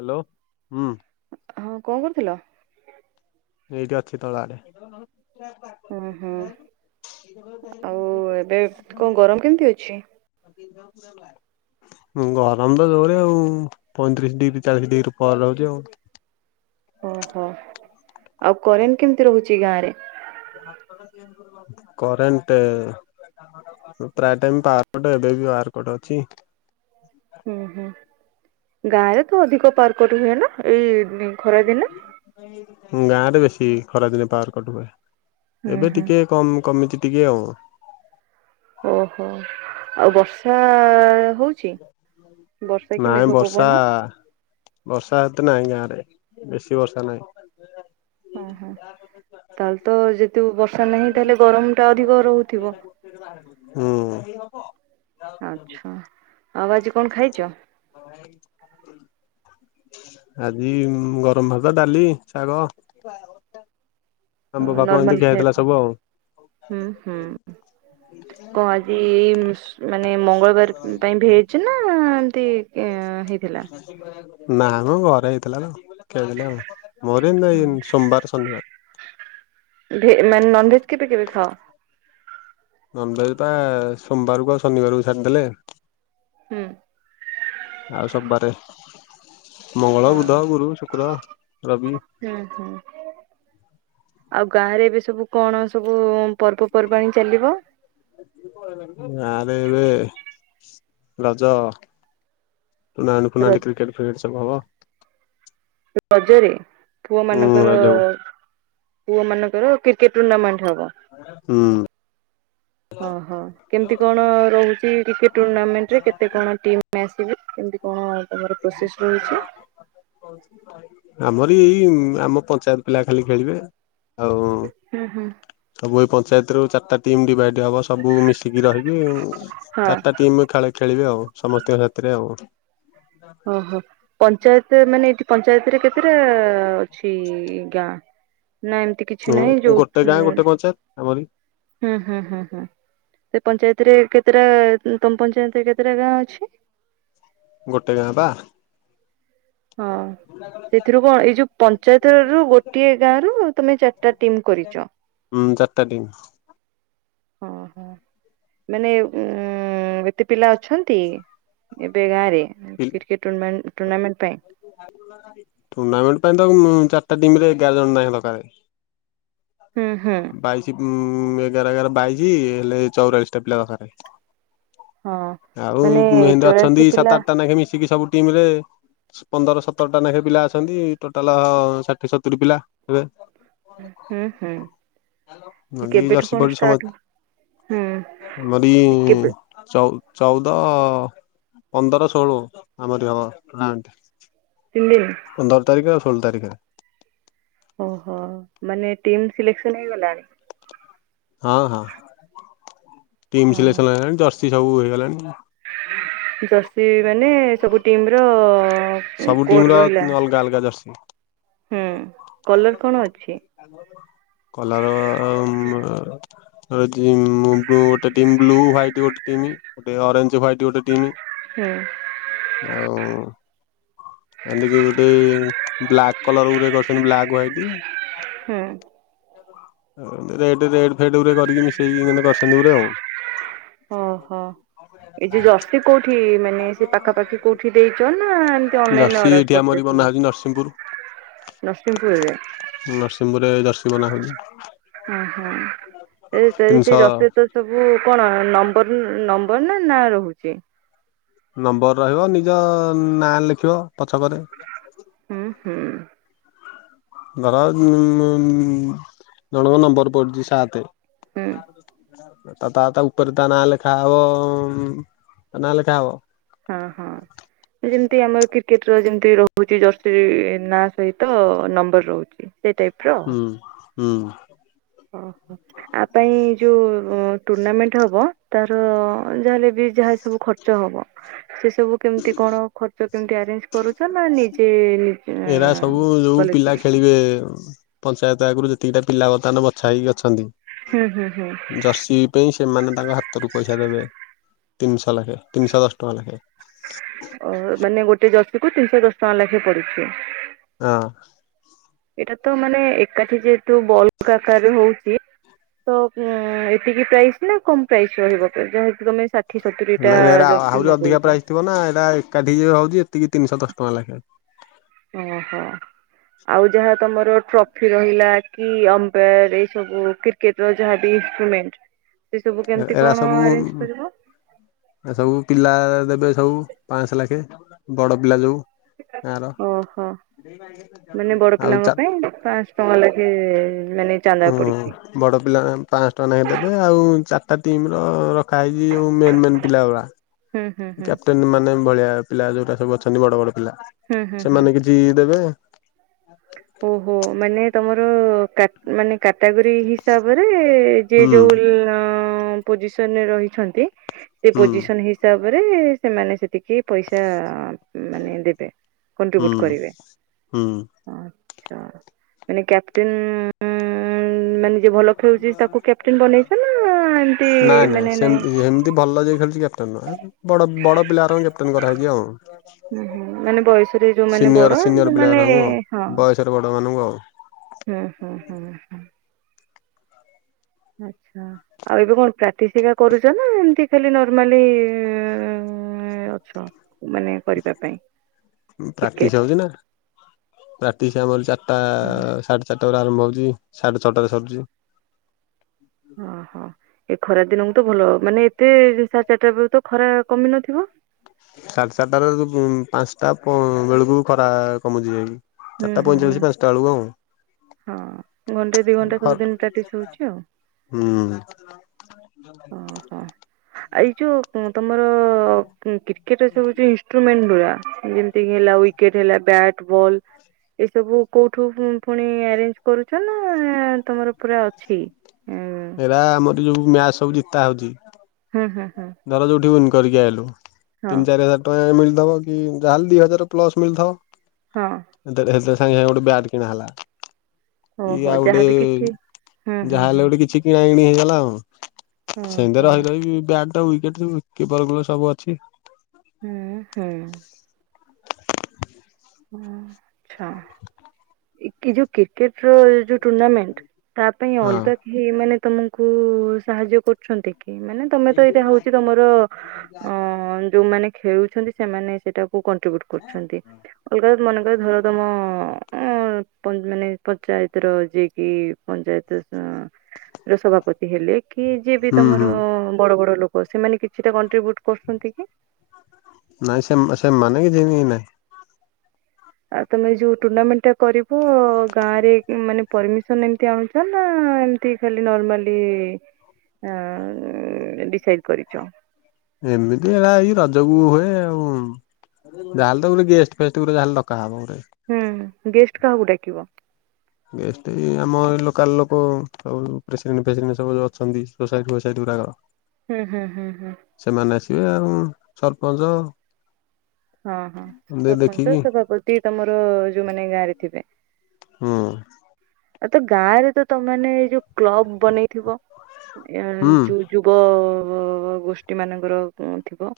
Hello ହୁଁ। ହଁ କଣ କରୁଥିଲ? ଏଇଠି ଅଛି ତଳେ ଆଡେ। ଉଁ ହୁଁ ଆଉ ଏବେ କଣ ଗରମ କେମିତି ଅଛି? ଉଁ ଗରମ ତ ଯୋରେ ଆଉ ପଇଁତିରିଶ ଡିଗ୍ରୀ ଚାଳିଶ ଡିଗ୍ରୀ ପରେ ରହୁଛି ଆଉ। ଓହୋ ଆଉ କରେନ କେମିତି ରହୁଛି ଗାଁ ରେ। କରେଣ୍ଟ। ପ୍ରାୟ ଟାଇମ ପାରକଟ ଏବେ ବି ପାରକଟ ଅଛି। ହୁଁ ହୁଁ ଗାଁ ରେ ତ ଅଧିକ ପାରକଟ ହୁଏ ନା ଏଇ ଖରାଦିନେ। ଗାଁ ରେ ବେଶୀ ଖରାଦିନେ ପାରକଟ ହୁଏ ହୁଁ ଏବେ ହୁଁ ଟିକେ କମ କମିଛି ଟିକେ ଆଉ। ଓହୋ ଆଉ ବର୍ଷା ହଉଛି। ବର୍ଷା କି ମେଘ ନାଇଁ ବର୍ଷା। ପବନ? ବର୍ଷା ହେତେ ନାହିଁ ଗାଁରେ ବେଶୀ ବର୍ଷା ନାହିଁ। ଓହୋ ତାହେଲେ ତ ଯେତୁ ବର୍ଷା ନାହିଁ ତାହେଲେ ଗରମ ଟା ଅଧିକ ରହୁଥିବ। ହୁଁ। ଆଛା ଆଉ ଆଜି କଣ ଖାଇଛ? ଆଜି ଗରମ ଭାତ ଡାଲି ଶାଗ। ଟା [unintelligible] ହଁ ନର୍ମାଲ ଖାଇବା। ଆଉ। ଉଁ ହୁଁ କଅ ଆଜି ମାନେ ମଳିବାର ପାଇଁ ଭଇଛି ନା ଏମତି [unintelligible] ହେଇଥିଲା? ନା ମ ଘରେ ହେଇଥିଲା ନା ଖିଆହେଇଥିଲା ଆଉ। ମୋର ହିନ୍ତୀ ନାହିଁ ସୋମବାର ଶନିବାର। ଭେ ମାନେ ନନ ଭେଜ କେବେ କେବେ ଖାଅ? ନନଭେଜ ବା ସୋମବାରକୁ ଆଉ ଶନିବାରକୁ ଛାଡିଦେଲେ। ହୁଁ। ଆଉ ସବାରେ ମଙ୍ଗଳ ହଁ ବୁଧ ଗୁରୁ ଶୁକ୍ର। ରବି। ହୁଁ ହୁଁ। ଆଉ ଗାଁ ରେ ଏବେ ସବୁ କଣ ସବୁ ପର୍ବପର୍ବାଣିୀ ଚାଲିବ? ଗାଁରେ ଏବେ ରଜ। ପଣାଲି କୁଣାଲି କ୍ରିକେଟ ଫ୍ରିକେଟ ସବୁ ହବ। ରଜରେ ପୁଅ ହୁଁ ମାନଙ୍କର ରଜକୁ ପୁଅ ମାନଙ୍କର କ୍ରିକେଟ ଟୁର୍ଣ୍ଣାମେଣ୍ଟ ହବ। ହୁଁ। ହଁ ହଁ। କେମିତି କଣ ରହୁଛି କ୍ରିକେଟ ଟୁର୍ଣ୍ଣାମେଣ୍ଟ ରେ କେତେ କଣ ଟିମ ଆସିବେ କେମିତି କଣ ତମର ପ୍ରୋସେସ୍ ରହିଛି? ଆମରି ଏଇ ଆମ ପଞ୍ଚାୟତ ପିଲା ଖାଲି ଖେଳିବେ ଆଉ ହୁଁ ହୁଁ। ସବୁ ଏଇ ପଞ୍ଚାୟତ ରୁ ଚାରିଟା ଟିମ୍ ଡିଭାଇଡ ହବ ସବୁ ମିଶିକି ରହିବେ ଆଉ। ହଁ। ଚାରିଟା ଟିମ୍ ଖେଳ ଖେଳିବେ ଆଉ ସମସ୍ତଙ୍କ ସାଥିରେ ଆଉ। ଓହୋ ପଞ୍ଚାୟତ ମାନେ ପଞ୍ଚାୟତରେ କେତେଟା ଅଛି ଗାଁ? ନା ଏମିତି କିଛି ନାହିଁ ହୁଁ ଯୋଉ ଗୋଟେ ଗାଁ ଗୋଟେ ପଞ୍ଚାୟତ ଆମରି ହୁଁ ହୁଁ ସେ ପଞ୍ଚାୟତରେ କେତେଟା ତମ ପଂଚାୟତ ରେ କେତେ ଟା ଗାଁ ଅଛି? ଗୋଟେ ଗାଁ ପା। ହଁ। ସେଥିରୁ କଣ ଏଇ ଯୋଉ ପଞ୍ଚାୟତ ରୁ ଗୋଟିଏ ଗାଁ ରୁ ତମେ ଚାରିଟା ଟିମ୍ କରିଛ। ହୁଁ ଚାରିଟା ଟିମ୍। ଓଁ ହୋ। ମାନେ ଏତେ ପିଲା ଅଛନ୍ତି ଏବେ ଗାଁ ରେ? କ୍ରିକେଟ ଟୁର୍ଣାମେଣ୍ଟ ପାଇଁ। ଟୁର୍ଣ୍ଣାମେଣ୍ଟ ପାଇଁ ତ ଚାରିଟା ଟିମରେ ଏଗାର ଜଣ ହିଁ ଦରକାର। ହୁଁ ହୁଁ। ବାଇଶି ଉ ଏଗାର ଏଗାର ବାଇଶି ହେଲେ ଚଉରାଳିଶ ଟା ପିଲା ଦରକାର। ହଁ ଆଉ ମାନେ ସେମିତି ଚଉରାଶୀ ଅଛନ୍ତି ପିଲା ସାତ ଆଠଟା ଲେଖେ ମିଶିକି ସବୁ ଟିମ ରେ। ପନ୍ଦର ସତରଟା ଲେଖେ ପିଲା ଅଛନ୍ତି ଟୋଟାଲ ଷାଠିଏ ସତୁରି ପିଲା ହେବେ। ହୁଁ ହୁଁ ନଦି କେବେଠୁ କଣ ଜର୍ସି ଫର୍ସି ଷ୍ଟାର୍ଟ ସମ ହୁଁ ଆମରି କେବେ ଚଉ ଚଉଦ ପନ୍ଦର ଷୋହଳ ଆମରି ହବ ଟୁର୍ଣ୍ଣାମେ୍ଟ। ତିନି ଦିନ? ପନ୍ଦର ତାରିଖ ଆଉ ଷୋଳ ତାରିଖରେ। ଓହୋ ମାନେ ଟିମ୍ ସିଲେକ୍ସନ ହେଇଗଲାଣି? ହଁ। ଟିମ୍ ସିଲେକ୍ସନ୍ ହଁ। ହେଇଗଲାଣି ଜର୍ସି ସବୁ ହେଇଗଲାଣି। ଜର୍ସି ମାନେ ସବୁ ଟିମ୍ ର ସବୁ ଟିମ୍ କୋଡ୍ ର ରହିଲା। ଅଲଗା ଅଲଗା ଜର୍ସି ହୁଁ କଲର କଣ ଅଛି? [unintelligible] ରହିଛି ଉ ବ୍ଲୁ ଗୋଟେ ଟିମ୍ ବ୍ଲୁ ୱାଇଟ୍ ଗୋଟ ଟିମ୍ ଗୋଟେ ଅରେଞ୍ଜ ୱାଇଟ୍ ଗୋଟେ ଟିମ୍ ହୁଁ। ଆଉ ଏମତିକି ଗୋଟେ ବ୍ଲାକ୍ କଲର ଗୁରେ କରିଛନ୍ତି ବ୍ଲାକ୍ ହ୍ୱାଇଟି ହୁଁ। ରେଟ୍ ଫେଟ୍ ଇରା କରିକି ମିଶେଇକିତି କରିଛନ୍ତି ପୁରା ଆଉ। ଓହୋ। ଏଇ ଯଉ ଜର୍ସି କୋଉଠି ମାନେ ସେ ପାଖାପାଖି କୋଉଠି ଦେଇଛ ନା ଏମିତି ଅନଲାଇନ ଜର୍ସି ଅର୍ଡର। ଏଠି ଆମରି କରିଦେଇଥିଲ? ବନାହଉଛି ନରସିଂହପୁର। ନରସିଂହପୁରରେ? ନରସିଂହପୁରରେ ଜର୍ସି ବନାହଉଛି। ଓହୋ ସେ ସେଇ ତିନିଶହ ଜର୍ସି ଭି ସବୁ କଣ ନମ୍ବର ନମ୍ବର ନା ନାଁ ରହୁଛି? ନମ୍ବର ରହିବ ନିଜ ନାଁ ଲେଖିବ ପଛକରେ। ହୁଁ ହୁଁ। ଧର ଉଁ ଜଣଙ୍କ ନମ୍ବର ପଡୁଚି ସାତେ। ହୁଁ ତା ତା ତା ଉପରେ ତା ନା ଲେଖା ହବ ଉଁ ନା ଲେଖା ହବ। ହୁଁ, ହଁ। ଏଇ ଯେମିତି ଆମର କ୍ରିକେଟର ଯେମିତି ରୋହୁଛି ଜର୍ସି ନା ସହିତ ନମ୍ବର ରୋହୁଛି। ସେଇ ଟାଇପର ଆଉ ହୁଁ ହୁଁ ଅଃ। ଆ ପାଇଁ ଯୋଉ ଟୁର୍ଣାମେଣ୍ଟ ହବ ତାର ଯାହାହେଲେ ବି ଯାହା ସବୁ ଖର୍ ର୍ଚ୍ଚ ହବ ସେ ସବୁ କେମିତି କଣ ଖର୍ଚ୍ଚ କେମିତି ଆରେଞ୍ଜ କରୁଚ ନା ନିଜେ। [unintelligible] ରା ସବୁ ଯୋଉ କଲେକ୍ଟ ପିଲା କରୁଛ ଖେଳିବେ [unintelligible] ପଞ୍ଚାୟତ ଆଗୁରୁ ଯେତିକିଟା ପିଲା ବର୍ତ୍ତମାନ ବଛା ହେଇକି ଅଛନ୍ତି ହୁଁ ହୁଁ ହୁଁ ଜର୍ସି ପାଇଁ ସେମାନେ ତାଙ୍କ ହାତରୁ ପଇସା ଦେବେ ତିନିଶହ ଲାଖେ ତିନିଶହ ଦଶ ଟଙ୍କା ଲାଖେ। ଓହୋ ମାନେ ଗୋଟେ ଜର୍ସିିକୁୁ ତିନିଶହ ଦଶ ଟଙ୍କା ଲାଖେ ପଡୁଛି। ହଁ। ଏଟା ତ ମାନେ ଏକାଠି ଯେହେତୁ [unintelligible] ଆକାରରେ ହୋଉଛି ତ ଉଁ ଏତିକି ପ୍ରାଇସ୍ ନା କମ ପ୍ରାଇସ୍ ରହିବ ଯେହେତୁ ତମେ ଷା ଠିଏ ସତୁରିଟା ନାଇଁ ଏରା ଜର୍ସି ଆହୁରି ଅଧିକା ମଗୋଉଚ। ପ୍ରାଇସ୍ ଥିବ ନା ଏଟା ଏକାଠି [unintelligible] ହୋଉଛି ଏତିକି ତିନିଶହ ଦଶ ଟଙ୍କା ଲାଖେ। ଓହୋ। ଆଉ ଯାହା ତମର ଟ୍ରଫି ରହିଲା କି ଅମ୍ପାୟାର ଏଇ ସବୁ କ୍ରି କେଟ୍ ଯାହାବି ଇନଷ୍ଟ୍ରୁମେଣ୍ଟ ସେ ସବୁ କେମିତି କଣ ଆରେଞ୍ଜ କରିବ। ହେ ସବୁ ପିଲା ଦେବେ ସବୁ ପାଁଆଶ ଲାଖେ ବଡ ପିଲା ଯୋଉ ଗାଁର ଓହୋ ମାନେ ବଡ ଆଉ ପିଲାଙ୍କ ଚା ପାଇଁ ପାଁଶ ଶହ ଲାଖେ ମାନେ ଚାନ୍ଦା ହୁଁ ପଡିଛି। ବଡ ପିଲା ପାଁଆଶ ଟଙ୍କା ନାଖେ ଦେବେ ଆଉ ଚାରଟା ଟିମ ର ରଖା ହେଇଚି ଯୋଉ ମେନ୍ ମେନ୍ ପିଲା ଗୁରା। ହୁଁ ହୁଁ ହୁଁ। [unintelligible] ମାନେ ଭଳିଆ ପିଲା ଯୋଉଟା ସବୁ ଅଛନ୍ତି ବଡ ବଡ ପିଲା ହୁଁ ହୁଁ ହୁଁ। ସେମାନେ କିଛି ଦେବେ। ଓହୋ ମାନେ ତମର କା ମାନେ କାଟାଗୋରୀ ହିସାବରେ ଯିଏ ହୁଁ ଯୋଉ ଉଲ ପୋଜିସନ୍ ରେ ରହିଛନ୍ତି ସେ ହୁଁ ପୋଜିସନ୍ ହିସାବରେ ସେମାନେ ସେତିକି ପଇସା ମାନେ ଦେବେ ହୁଁ କଣ୍ଟ୍ରିବୁଟ କରିବେ ହୁଁ। ହଁ। ଚ୍ଛା ମାନେ କ୍ୟାପଟେନ୍ ଉଁ ଉଁ ମାନେ ଯିଏ ଭଲ ଖେଳୁଛି ତାକୁ କ୍ୟାପଟେନ୍ ବନେଇଛ ନା ଏମିତି ମାନେ ନାଇଁ ତି ଭଲ ଯାଏ ଖେଳଛି କ୍ୟାପଟେନ୍ ନୁହଁ ବଡ ବଡ ପିଲା ଗୁରାଙ୍କୁ କ୍ୟାପଟେନ୍ କରାହେଇଛି ଆଉ। ହୁଁ ହୁଁ ମାନେ ବୟସରେ ଯୋଉମାନେ ବଡ ଯୋଉମାନେ ହଁ। [unintelligible] ବଡ଼ ମାନଙ୍କୁ ଆଉ। ହୁଁ ହୁଁ ହୁଁ ହୁଁ। ଆଚ୍ଛା। ଆଉ ଏବେ କଣ ପ୍ରାଟିସ୍ ହେକା କରୁଚ ନା ଏମିତି ଖାଲି ନର୍ମାଲି। [unintelligible] ଏଁ ଅଛ ମାନେ କରିବା ପାଇଁ ପ୍ରାଟିସ୍ କ୍ରିକେଟ୍? ହୋଉଚି ନା। ପ୍ରାଟିସ୍ ଆମର ଚାରଟା ହଁ। ସାଢେ ଚାରଟା ପରେ ଆରମ୍ଭ ହୋଉଚି ସାଢେ ଛଅଟାରେ ସରୁଛି। ଅଃ ଏ ଖରା ଦିନକୁ ତ ଭଲ ମାନେ ଏତେ [unintelligible] ଚାରଟା ବେଳୁକୁ ତ ଖରା କମି ନଥିବ। ସାଢ଼ ଚାରଟାରେ [unintelligible] ପାନ୍ସଟା ପ ବେଳୁକୁ ଖରା କମୁଚି ଯାଇଁକି। ହୁଁ ଚାରଟା ହୁଁ ହୁଁ। ପଇଁଚାଳିଶ ପାଞ୍ଚଟା ଆଳୁକୁ ଆଉ। ହଁ ଘଣ୍ଟେ ଦି ଘଣ୍ଟା [unintelligible] ସବୁଦିନ ପ୍ରାକ୍ଟିସ୍ ହଉଛି ଆଉ। ହୁଁ। [unintelligible] ଆଇ ଯୋଉ ଉଁ ତମର କ୍ରିକେଟ ସବୁ ଯୋଉ ଇସ୍ ଷ୍ଟ୍ରୁମେଣ୍ଟ ଗୁରା ଯେମିତି ହେଲା ୱିକେଟ ହେଲା ବ୍ୟାଟ୍, ବଲ୍ ଏସବୁ କୋଉଠୁ ପୁଁ ପୁଣି ଆରେଞ୍ଜ କରୁଛ ନା ତମର ପୁରା ଅଛି ଏଁ ଏରା ଆମର ଯୋଉ ମ୍ୟାଚ ସବୁ ଜିତା ହଉଛି ହୁଁ ହୁଁ ହୁଁ। ଧର ଯୋଉଠି ୱିନ୍ କରିକି ଆଇଲୁ ହଁ ତିନି, ଚାରି ହଜାର ଟଙ୍କା ମିଳିଥବ କି ଯାହେଲେ ଦି ହଜାର ପ୍ଲସ ମିଳିଥିବ। ହଁ। [unintelligible] ସାଙ୍ଗେ ସାଙ୍ଗେ ଗୋଟେ ବ୍ୟାଟ୍ କିଣାଣ ହେଲା। କି ଓହୋ ଆଉ ଗୋଟେ ଯାହାବି କିଛି ହୁଁ ହୁଁ ଯାହା ହୁଁ ହେଲେ ଗୋଟେ କିଛି କିଣା କିିଣି ହେଇଗଲା ଆଉ ସେମିତି ଓହୋ ରହି ରହି ବି‌ ବ୍ୟାଟ ତ ୱିକେଟ ବି କିପର ଗ୍ଲୋସ ସବୁ ଅଛି। ହୁଁ ହୁଁ ହୁଁ ଆଛା ଯୋଉ କ୍ରିକେଟ ର ଯୋଉ ଟୁର୍ଣ୍ଣାମେଣ୍ଟ ତା ପାଇଁ ହଁ। ଅଲଗା ହ ମାନେ ତମକୁ ସାହାଯ୍ୟ କରୁଛନ୍ତି କି ମାନେ ତମେ ତ ଏଇଟା ହଉଛି ତମର ଅ ଯୋଉମାନେ ଖେଳୁଛନ୍ତି ସେମାନେ ସେଇଟା କ କରୁ ଅଲଗା ମେକ ଧର ତମ ହଁ ମାନେ ପଞ୍ଚାୟତର ଯିଏକି ପଞ୍ଚାୟତ ର ସଭାପତି ହେଲେ କି ଯିଏ ବି ହୁଁ ହୁଁ ତମର ବଡ ବଡ ଲୋକ ହ ସେମାନେ କିଛିଟା କଣ୍ଟ୍ରିବ୍ୟୁଟ କରୁଛନ୍ତି କି ନାଇଁ ସେ ସେମାନେ କିଛିିନି ନାଇଁ ଆଉ ତମେ ଯୋଉ ଟୁର୍ଣ୍ଣାମେଣ୍ଟ ଟା କରିବ ଗାଁରେ ମାନେ ପରମିସନ ଏମତି ଆଣୁ ଏମତି ଖାଲି ନର୍ମାଲି ଡିସାଇଡ କରିଛ ଏମିତି ହେଲା ଏଇ ରଜକୁ ହୁଏ ଆଉ ଯାହାଲେ ଗୋଟ ଗେଷ୍ଟ ଫେ ଯାହାଲେ ଦକାା ହବ ଗୋେ ହୁଁ ଗେଷ୍ଟ କାହାକୁ ଡାକିବ ଗେଷ୍ଟ ଏ ଆମ ଏଇ ଲୋକାଲ ଲୋକ ସବୁ ପ୍ରେସିଡେଣ୍ଟ ଫେସିଡେଣ୍ଟ ସବୁ ଅଛନ୍ତି ସୁସାଇଟୁାଇ ଦୁାର ହୁଁ ହୁଁ ହୁଁ ହୁଁ ସେମାନେ ଆସିବେ ଆଉ ସରପଞ୍ଚ ହଁ ହଁ ଦେ ସରପଞ୍ଚ ଦେଖିକି ସଭାପତି ତମର ଯୋଉମାନୋନେ ଗାଁ ରେ ଥିବେ ହଁ ଆ ତ ଗାଁ ରେ ତ ତମେ ଏଇ ଯୋଉ କ୍ଲବ ବନେଇଥିବ ଯୁବ ଗୋଷ୍ଠୀ ମାନଙ୍କର ଥିବ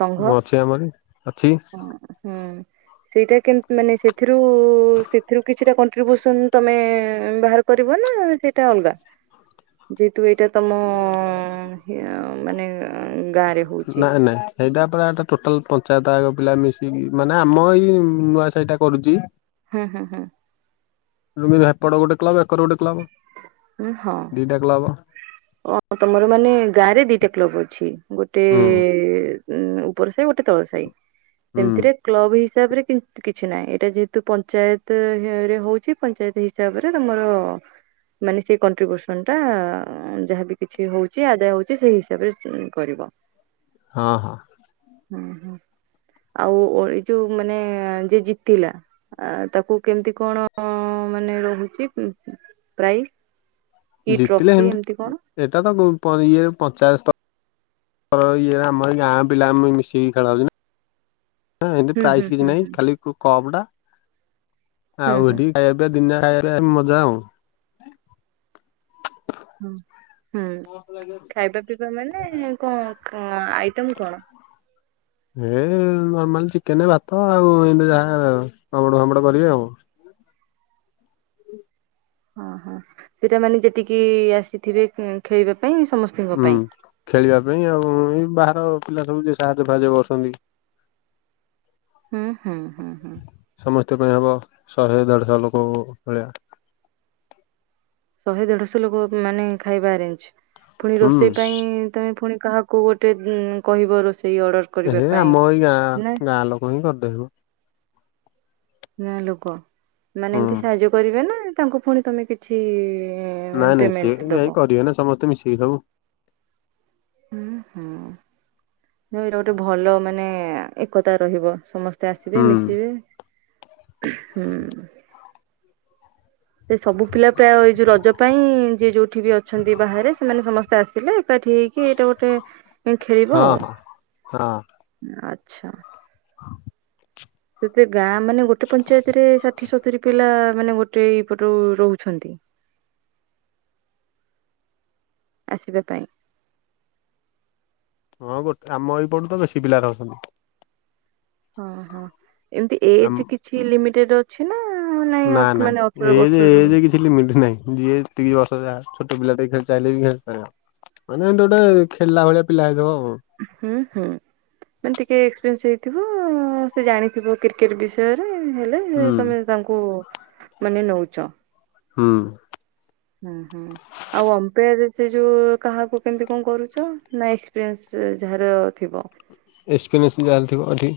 ସଂଘ ହୁଁ ଅଛି ଆମରି ଅଛି। ହୁଁ ସେଇଟା କେ ମାନେ ସେ ଏଥିରୁ ସେଥିରୁ କିଛିଟା କଣ୍ଟ୍ରିବ୍ୟୁସନ୍ ତମେ ବାହାର କରିବ ନା ସେଇଟା ଅଲଗା ଯେହେତୁ ଏଇଟା ତମ ମାନେ ଗାଁରେ ହେଉଛି ନାଇଁ ନାଇଁ ସେଇଟା ପୁରା ଟୋଟାଲ ପଞ୍ଚାୟତ ଆାଗ ପିଲା ମିଶିକି ମାନେ ଆମ ଏଇ ନୂଆ ସେଇଟା କରୁଛି ହୁଁ ହୁଁ ହୁଁ ି ହେପ ଗୋଟେ କ୍ବ ଏକରୋେ କ୍ଲବ ଉ ହଁ ଦିଟା କ୍ଲବ ତମର ମାନେ ଗାଁ ରେ ଦିଟା କ୍ଲବ ଅଛି ଗୋଟେ ଗୋଟେ ହୁଁ ଉ ଉପର ସାହି ଗୋଟେ ତଳ ସାହି ହୁଁ ସେମିତିରେ କ୍ଲବ ହିସାବରେ କିଛି ନାହିଁ ଏଇଟା ଯେହେତୁ ପଞ୍ଚାୟତରେ ହଉଛି ପଞ୍ଚାୟତ ହିସାବରେ ତମର ମାନେ ସେଇ କଣ୍ଟ୍ରିବ୍ୟୁସନ ଟା ଯାହାବି କିଛି ହଉଛି ଆଦାୟ ହଉଛି ସେଇ ହିସାବରେ କରିବ [inaudible] ହଁ ହଁ ହୁଁ ହୁଁ ଆଉ ଯୋଉ ମାନେ ଯ ଜିତିଲା ଆ ତାକୁ କେମିତି କଣ ମାନେ ରହୁଛି ପ୍ରାଇସ୍ କି ଜିତିଲେ ଟ୍ରଫି ସେମିତି ଏମିତି କଣ? ଉଁ ଏଇଟା ତ ଗୁ ପ ଇଏ ପଚାଶ ତ। ଅ ଇଏ ଆମରି ଗାଁ ପିଲା ମି-ମିସିକି ଖେଳନ୍ତି ହଁ ଏମିତି ହୁଁ ହୁଁ ପ୍ରାଇସ୍ କିଛି ହୁଁ ନାହିଁ ହୁଁ। ଖାଲି କ-କପ ଟା ହୁଁ ଆଉ ହୁଁ ଏଠି। ଖାଇବା ପିଇବା ଦୁନିଆ ଖାଇବା ପିଇବା ଉଁ ମଜା ଆଉ। ହଁ ହୁଁ ଖାଇବା ପିଇବା ମାନେ ଙ୍କ ଅଁ ଆଇଟମ କଣ? ଏ ନର୍ମାଲ ଚିକେନ, ଭାତ ଆଉ ଏମିତି ଯାହା [unintelligible] ପାମ୍ପଡ ଫାମ୍ପଡ କରିବେ ଆଉ। ହଁ ହଁ ସେଇଟା ମାନେ ଯେତିକି ଆସିଥିବେ ଇଁ ଖେଳିବା ପାଇଁ ସମ ହୁଁ ଖେଳିବା ପାଇଁ ଆଉ ଏଇ ବାହାର ପିଲା ସବୁ ଯିଏ ସାହାଯ୍ୟ ଫାହାଜ୍ୟ କରୁଛନ୍ତି। ହୁଁ ହୁଁ ହୁଁ। ସମସ୍ତଙ୍କ ପାଇଁ ହବ ଶହେ ଦେଢ଼ଶହ ଲୋକ ଭଳିଆ। ଶହେ ଦେଢଶହ ଲୋକ ଉଁ ମାନେ ଖାଇବା ଆରେଞ୍ଜ ପୁଣି ହୁଁ ରୋଷେଇ ପାଇଁ ତମେ ପୁଣି କାହା କୁ ଗୋଟେ ଉଁ କହିବ ରୋଷେଇ ଅର୍ଡ଼ର। ଏ ଆମ ଏଇ ଗାଁ ଗାଁ ଲୋକ ହିଁ କରିଦେବେ ମ। ଗାଁ ଲୋକ ମାନେ ହୁଁ ଏମିତି ସାହାଯ୍ୟ କରିବେ ନା ତାଙ୍କୁ ପୁଣି ତମେ କିଛି। ମାନେ ନାଇଁ ନାଇଁ ସିଏ ପେମେଣ୍ଟ ଦବ। ଯାଇଁ କରିବେ ନା ସମସ୍ତେ ମିଶିକି ସବୁ। ହୁଁ ହୁଁ ଏଇଟା ଗୋଟେ ଭଲ ମାନେ ଏକତା ରହିବ ସମ ତେ ଆସିବେ ହୁଁ ମିଶିବେ ହୁଁ। ସେ ସବୁ ପିଲା ପ୍ରାୟ ଏଇ ଯୋଉ ରଜ ପାଇଁ ଯିଏ ଯୋଉଠି ବି ଅ ଅଛନ୍ତି ବାହାରେ ସେମାନେ ସମସ୍ତେ ଆସିଲେ ଏକାଠି ହେଇକି ଏଇଟା ଗୋଟେ ଏ ଖେଳିବ ହଁ ଆଉ। ହଁ ହଁ। ଆଚ୍ଛା। ସେଥିରେ ଗାଁ ମାନେ ଗୋଟେ ପଞ୍ଚାୟତ ରେ ଷାଠିଏ ସତୁୁରୀ ପିଲା ମାନେ ଗୋଟେ ଏଇପଟୁ ରହୁଛନ୍ତି। ଆସିବା ପାଇଁ। ହଁ ଗୋ ଆମ ଏଇପଟୁ ତ ବେଶୀ ପିଲା ରହୁଛନ୍ତି। ହଁ ହଁ ଏମିତି ଆମ ଏଜ କିଛି ଲିମିଟେଡ ଅ ଅଛି ନା ନାଇଁ ଅଟ ମାନେ ଅଠର ବର୍ଷରୁ। ଏଠି ଲିମିଟ ନାହିଁ ଯିଏ ଯେତିକି ବର୍ଷ ଯାହା ଛୋଟ ପିଲା ଟେ ଖେ ଚାହିଁଲେ ବି ଖେଳି ପାରିବ। ମାନେ ହେମିତି ଗୋଟେ ଖେଳିଲା ଭଳିଆ ପିଲା ହେଇଥିବ ଆଉ। ହୁଁ ହୁଁ। ମାନେ ଟିକେ ଏକ୍ସପେରିଏନ୍ସ ହେଇଥିବ ସେ ଜାଣିଥିବ କ୍ରିକେଟ ବିଷୟରେ ହେଲେ ଏ ହୁଁ ତମେ ତାଙ୍କୁ ମାନେ ନଉଛ। ହୁଁ। ହଁ ହୁଁ ଆଉ ଅମ୍ପେୟାରରେ ସେ ଯୋଉ କାହାକୁ କେମିତି କଣ କରୁଛ ନା ଏକ୍ସପେରିଏନ୍ସ। ସେ ଯାହାର ଥିବ। ଏସ୍ପିନେସନ ଯାହାର ଥିବ ଅଧି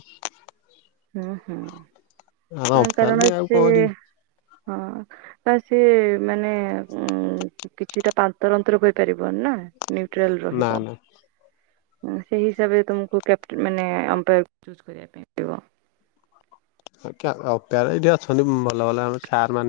ହୁଁ ଆଉ ହୁଁ ଆଁ ଅମ୍ପାୟାର କାରଣ ବି ଆଉ ସେ କଣ ଏଠି ହଁ। ବା ସେ ମାନେ ଉଁ କିଛିଟା ପାନ୍ତର ଅନ୍ତର କହିପାରିବ ନା। ନ୍ୟୁଟ୍ରାଲ ନା ରହିବ। ନା ହୁଁ ସେଇ ହିସାବରେ ତମକୁ୍ କ୍ୟାପଟ ମାନେ ଅମ୍ପାୟାର ଚୂଜ କରିବା ପାଇଁ ପଡିବ। କ୍ୟା ଅପେୟାର ଏଇଠି ଅଛନ୍ତି ଉଁ ଭଲ ଭଲ ଆମ ସାର୍ ମା